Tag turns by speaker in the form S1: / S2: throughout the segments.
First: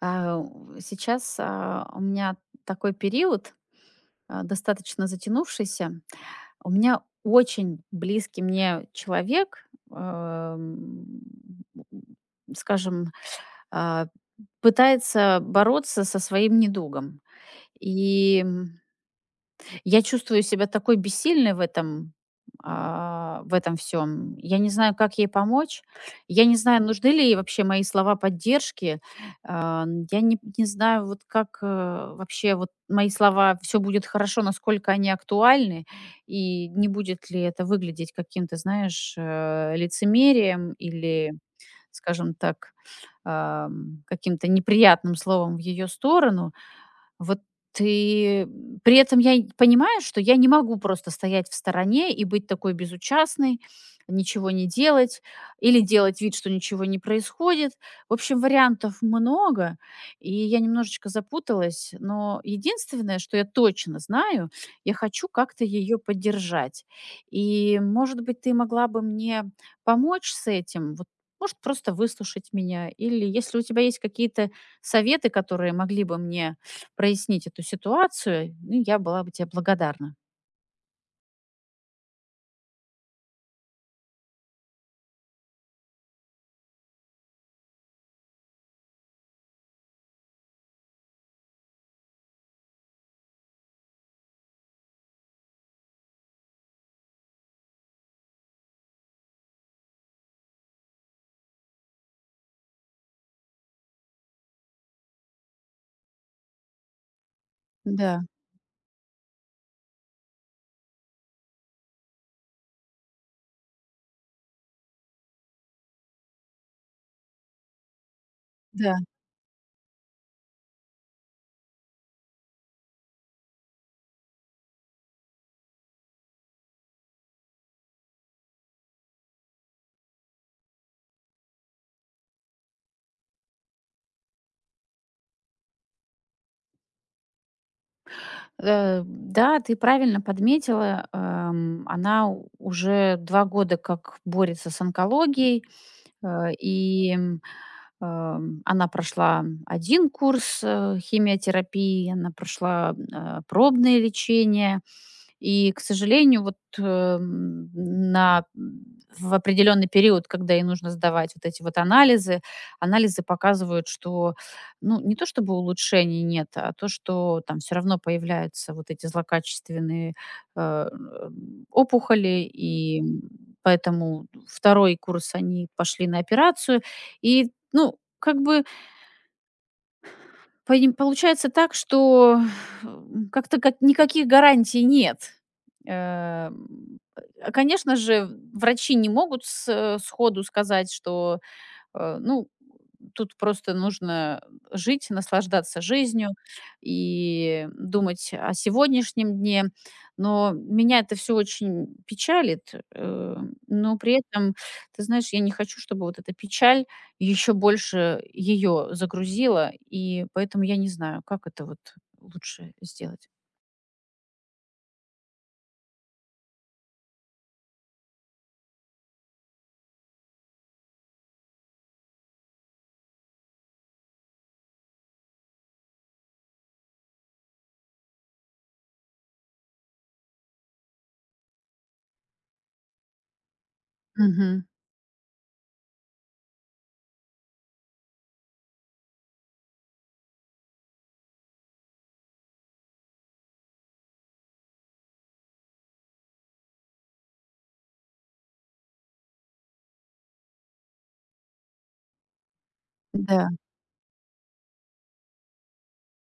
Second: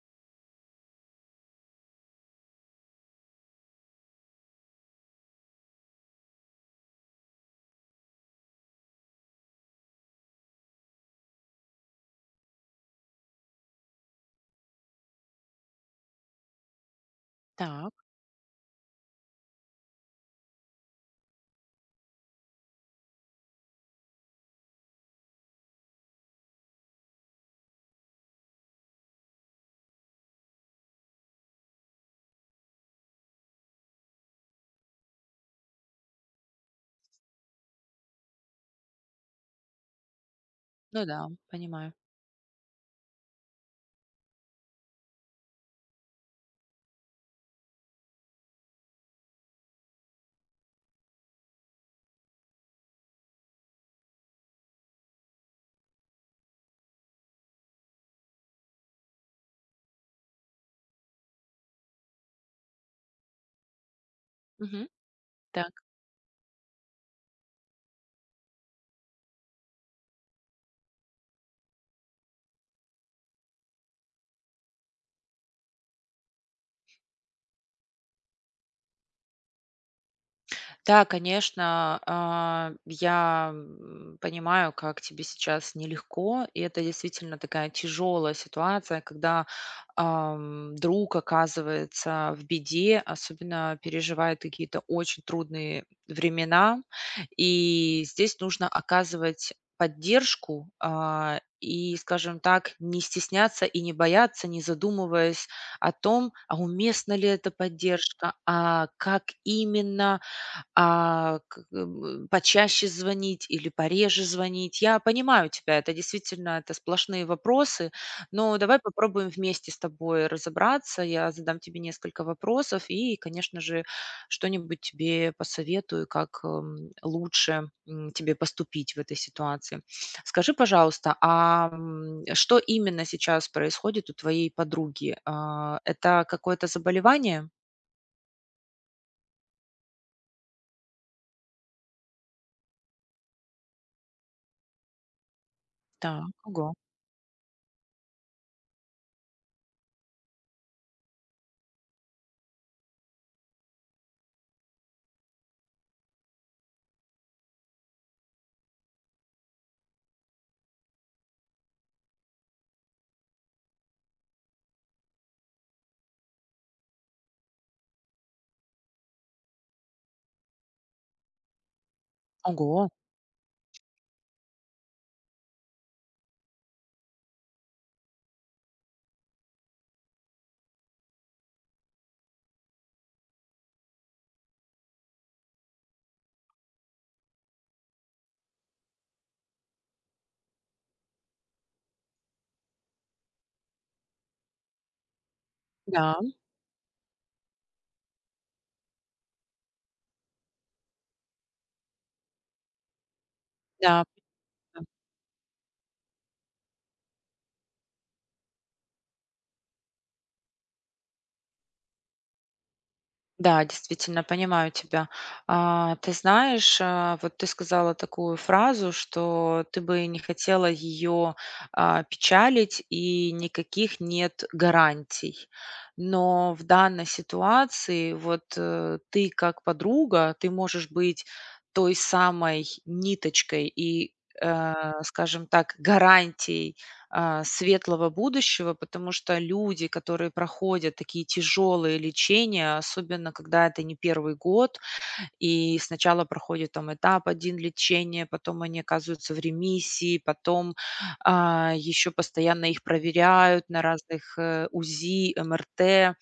S1: Сейчас у меня такой период, достаточно затянувшийся. У меня очень близкий мне человек, скажем, а, пытается бороться со своим недугом.
S2: Так,
S1: И я чувствую себя такой бессильной в этом всем. Я не знаю, как ей помочь. Я не знаю, нужны ли ей вообще мои слова поддержки. А, н Я не знаю, вот как, вообще вот мои слова «все будет хорошо», насколько они актуальны, и не будет ли это выглядеть каким-то, знаешь, лицемерием
S2: ну да,
S1: или,
S2: понимаю.
S1: скажем так, каким-то неприятным словом в ее сторону. Вот и при этом я и понимаю, что я не могу просто стоять в стороне и быть такой безучастной, ничего не делать или делать вид, что ничего не происходит. В общем, вариантов много, и я немножечко запуталась, но единственное, что я точно знаю,
S2: Мгм.
S1: я хочу как-то
S2: Так.
S1: ее поддержать. И, может быть, ты могла бы мне помочь с этим? Вот, может, просто выслушать меня? Или если у тебя есть какие-то советы, которые могли бы мне прояснить эту ситуацию, ну, я была бы тебе благодарна.
S2: Да, конечно, я, понимаю, как тебе сейчас нелегко, и это действительно такая тяжелая ситуация, когда, друг оказывается в беде, особенно переживает какие-то очень трудные времена. И здесь нужно оказывать поддержку, и, скажем так, не стесняться и не бояться, не задумываясь о том, а уместна ли эта
S1: Да,
S2: поддержка, а как именно, почаще звонить или пореже звонить? Я понимаю тебя, это действительно это сплошные вопросы, но давай
S1: да.
S2: попробуем вместе с тобой разобраться. Я задам тебе несколько вопросов и, конечно же, что-нибудь тебе посоветую, как, лучше, тебе поступить в этой ситуации. Скажи, пожалуйста, что именно сейчас происходит у твоей подруги? А, это какое-то заболевание?
S1: Да, ты правильно подметила. Она уже 2 года как борется с онкологией,
S2: Так, ого,
S1: и она прошла один курс химиотерапии. Она прошла пробное лечение. И, к сожалению, вот, на в определенный период, когда ей нужно сдавать вот эти вот анализы, анализы показывают, что, ну, не то чтобы улучшений нет, а то, что там все равно появляются вот эти злокачественные, опухоли,
S2: ого,
S1: и поэтому второй курс они пошли на операцию. И, ну, как бы, Поним получается так, что, как-то как никаких гарантий нет. Конечно же, врачи не могут сходу сказать, что — ну, тут просто нужно жить, наслаждаться
S2: да,
S1: жизнью и думать о сегодняшнем дне. Но меня это все очень печалит, но
S2: да,
S1: при этом, ты знаешь, я не хочу, чтобы вот эта печаль еще больше ее загрузила, и поэтому я не знаю, как это вот лучше сделать.
S2: да, действительно, понимаю тебя. А, ты знаешь, вот ты сказала такую фразу, что ты бы не хотела ее печалить, и никаких нет гарантий. Но в данной ситуации, вот ты как подруга, ты можешь быть той самой ниточкой и,
S1: Мгм.
S2: э, скажем так, гарантией светлого будущего, потому что люди, которые проходят такие тяжелые лечения, особенно когда это не первый год, и сначала проходит там этап один лечения, потом они оказываются в ремиссии, потом еще постоянно их
S1: Да,
S2: проверяют на разных УЗИ, МРТ,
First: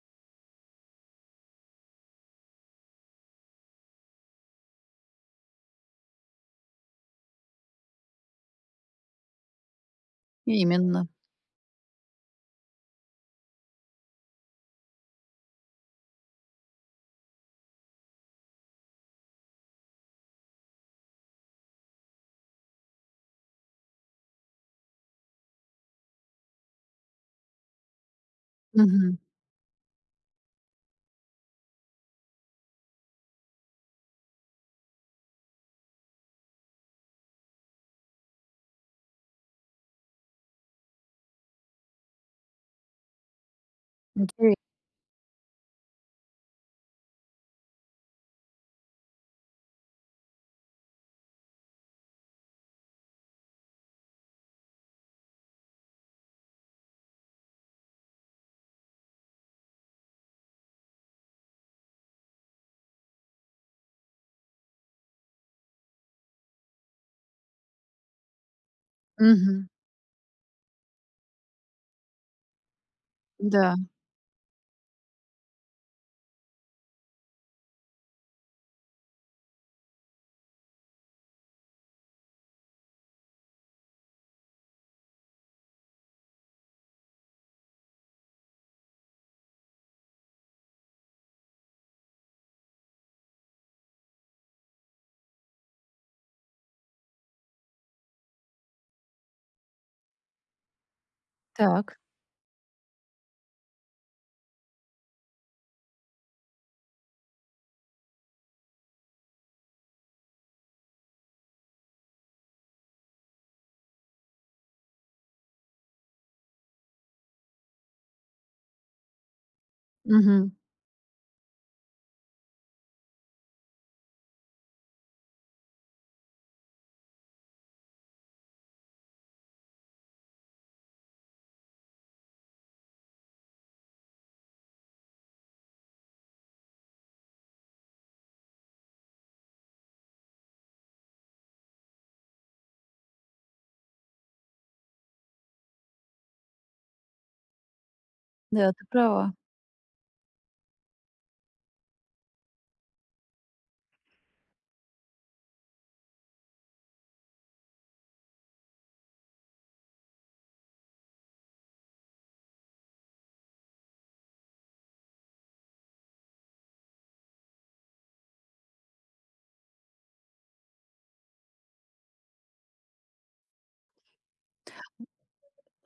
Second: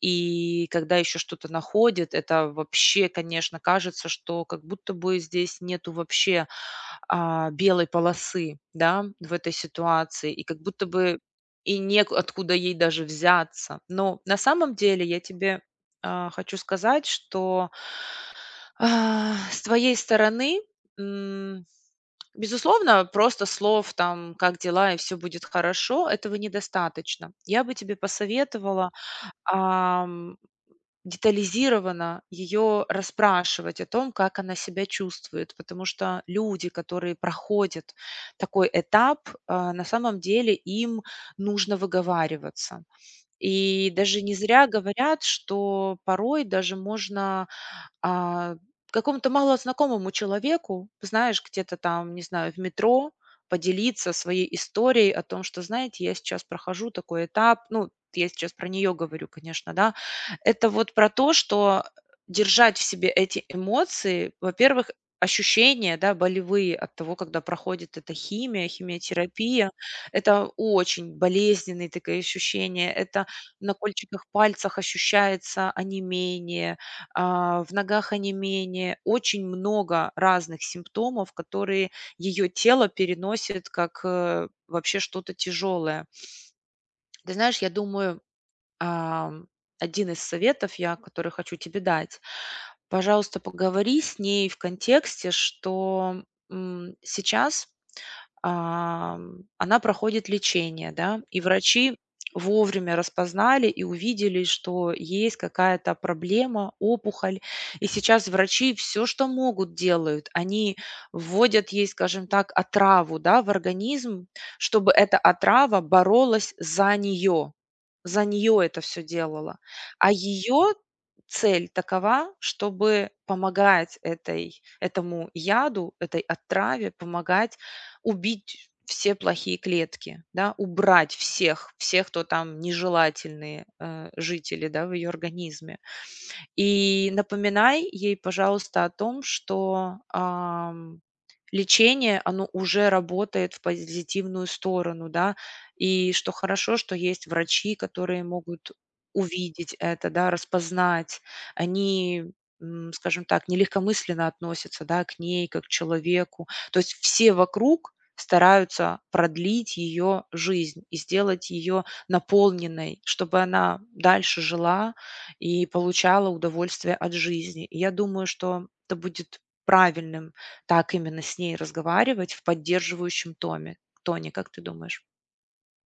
S2: и когда еще что-то находят, это вообще, конечно, кажется, что как будто бы здесь нету вообще белой полосы, да, в этой ситуации, и как будто
S1: именно.
S2: бы и нек ей даже взяться. Но на самом деле я тебе, хочу сказать, что, с твоей стороны, м, безусловно, просто слов там: "Как дела?" и "все будет хорошо" — этого недостаточно. Я бы тебе посоветовала
S1: Мгм.
S2: детализированно ее расспрашивать о том, как она себя чувствует. Потому что люди, которые проходят такой этап, на самом деле им нужно выговариваться. И даже не
S1: Интере
S2: зря говорят, что порой даже можно а, какому-то малознакомому человеку, знаешь, где-то там, не знаю, в метро поделиться своей историей о том, что, знаете, я сейчас прохожу такой этап, ну, я сейчас про нее говорю, конечно, да, это вот про то, что держать в себе эти эмоции, во-первых, ощущения, да, болевые от того, когда проходит эта химия,
S1: Мгм.
S2: химиотерапия, это очень болезненные такие ощущения, это на
S1: Да.
S2: кольчиках пальцах ощущается онемение, в ногах онемение, очень много разных симптомов, которые ее тело переносит как, вообще что-то тяжелое. Ты знаешь, я думаю, ам, 1 из советов я, который хочу тебе дать. Пожалуйста, поговори с ней в контексте, что, сейчас она проходит лечение, да, и врачи
S1: Так.
S2: вовремя распознали и увидели, что есть какая-то проблема, опухоль. И сейчас врачи все, что могут, делают. Они вводят ей, скажем так, отраву, да, в организм, чтобы эта отрава боролась за нее. За нее это все делала. А
S1: Мгм.
S2: ее цель такова, чтобы помогать этой, этому яду, этой отраве, помогать убить все плохие клетки, да, убрать всех, всех, кто там нежелательные жители, да, в ее организме. И напоминай ей, пожалуйста, о том, что, лечение, оно уже работает в позитивную сторону, да, и что хорошо, что есть врачи, которые могут
S1: Да, ты права.
S2: увидеть это, да, распознать. Они, скажем так, не легкомысленно относятся, да, к ней как к человеку. То есть все вокруг стараются продлить ее жизнь и сделать ее наполненной, чтобы она дальше жила и получала удовольствие от жизни. И я думаю, что это будет правильным так именно с ней разговаривать в поддерживающем томе тоне, как ты думаешь?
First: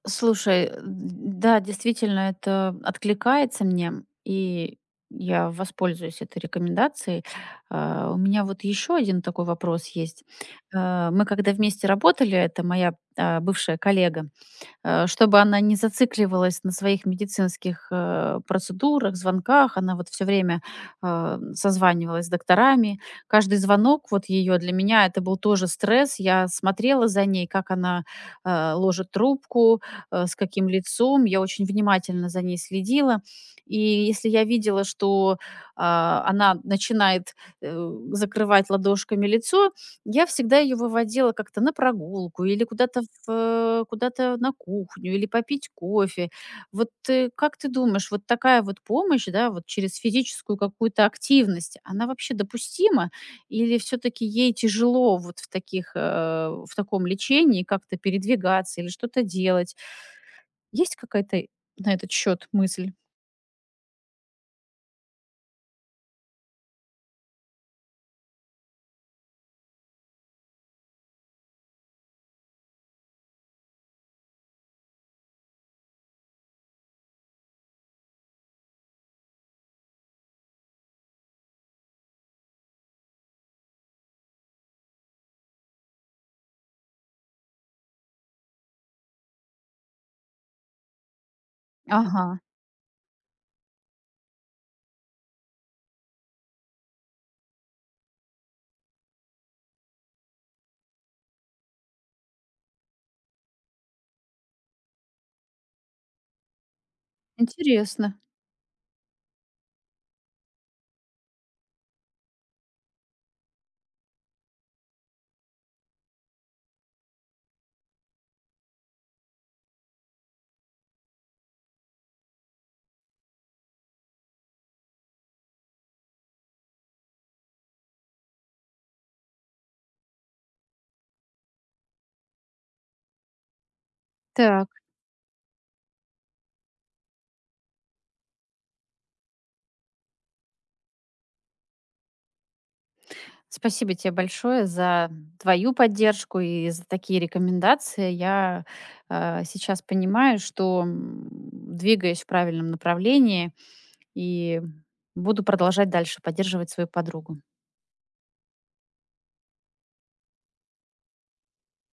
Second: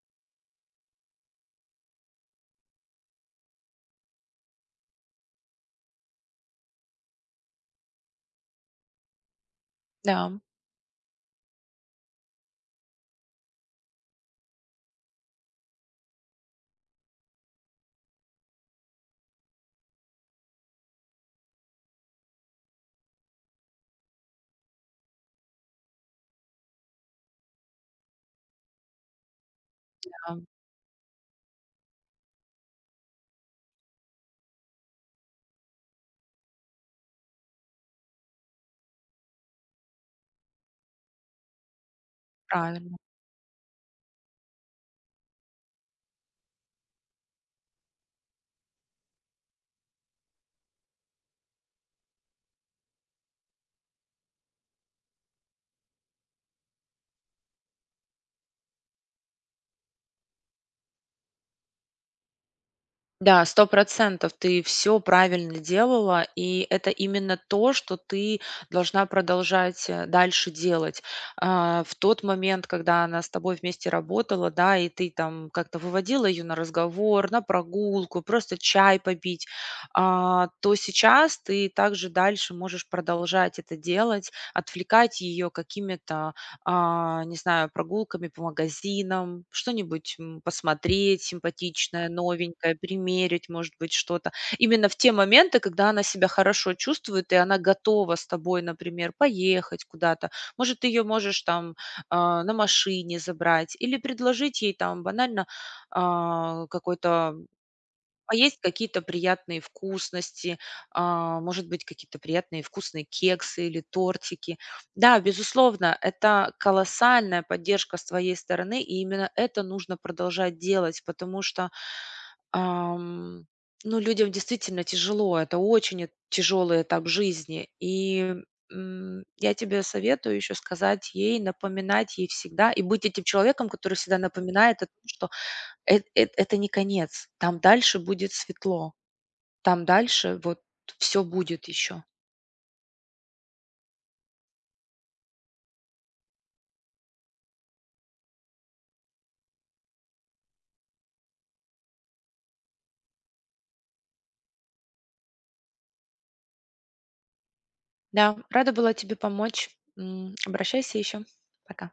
S1: Слушай, да, действительно, это откликается мне, и я воспользуюсь этой рекомендацией. У меня вот еще один такой вопрос есть.
S2: Да,
S1: Мы когда вместе работали, это моя, бывшая коллега, чтобы она не зацикливалась на своих медицинских, процедурах, звонках. Она вот все время, созванивалась с докторами. Каждый звонок вот ее для меня — это был тоже стресс. Я смотрела за ней, как она ложит трубку с
S2: да,
S1: каким лицом. Я очень внимательно за ней следила. И если я видела, что она начинает закрывать ладошками лицо, я всегда ее выводила как-то на прогулку или
S2: правильно.
S1: в куда-то на кухню, или попить кофе. Вот, как ты думаешь, вот такая вот помощь, да, вот через физическую какую-то активность, она вообще допустима или все таки ей тяжело вот в таком лечении как-то передвигаться или что-то делать? Есть какая-то на этот счет мысль?
S2: Да, 100%. Ты все правильно делала, и это именно то, что ты должна продолжать, дальше делать. А, в тот момент, когда она с тобой вместе работала, да, и ты там как-то выводила ее на разговор, на прогулку, просто чай попить, то сейчас ты также дальше можешь продолжать это делать, отвлекать ее какими-то не знаю, прогулками по магазинам, что-нибудь, посмотреть симпатичное,
S1: Ага,
S2: новенькое, примерить, может быть, что-то. Именно в те моменты, когда она себя хорошо чувствует, и она готова с тобой, например, поехать куда-то. Может, ты ее можешь там, на машине забрать или предложить ей там банально, а, какой-то
S1: интересно.
S2: а есть какие-то приятные вкусности, может быть, какие-то приятные вкусные кексы или тортики. Да, безусловно, это колоссальная поддержка с твоей стороны, и именно это нужно продолжать делать, потому что, ам, ну, людям действительно тяжело, это очень тяжелый этап жизни. И я тебе советую еще сказать ей, напоминать ей всегда и быть этим человеком, который всегда
S1: Так.
S2: напоминает о том, что это не конец, там дальше будет светло, там дальше вот все будет еще.
S1: Спасибо тебе большое за твою поддержку и за такие рекомендации. Я сейчас понимаю, что двигаюсь в правильном направлении и буду продолжать дальше поддерживать свою подругу.
S2: Да, рада была тебе помочь. Обращайся еще. Пока.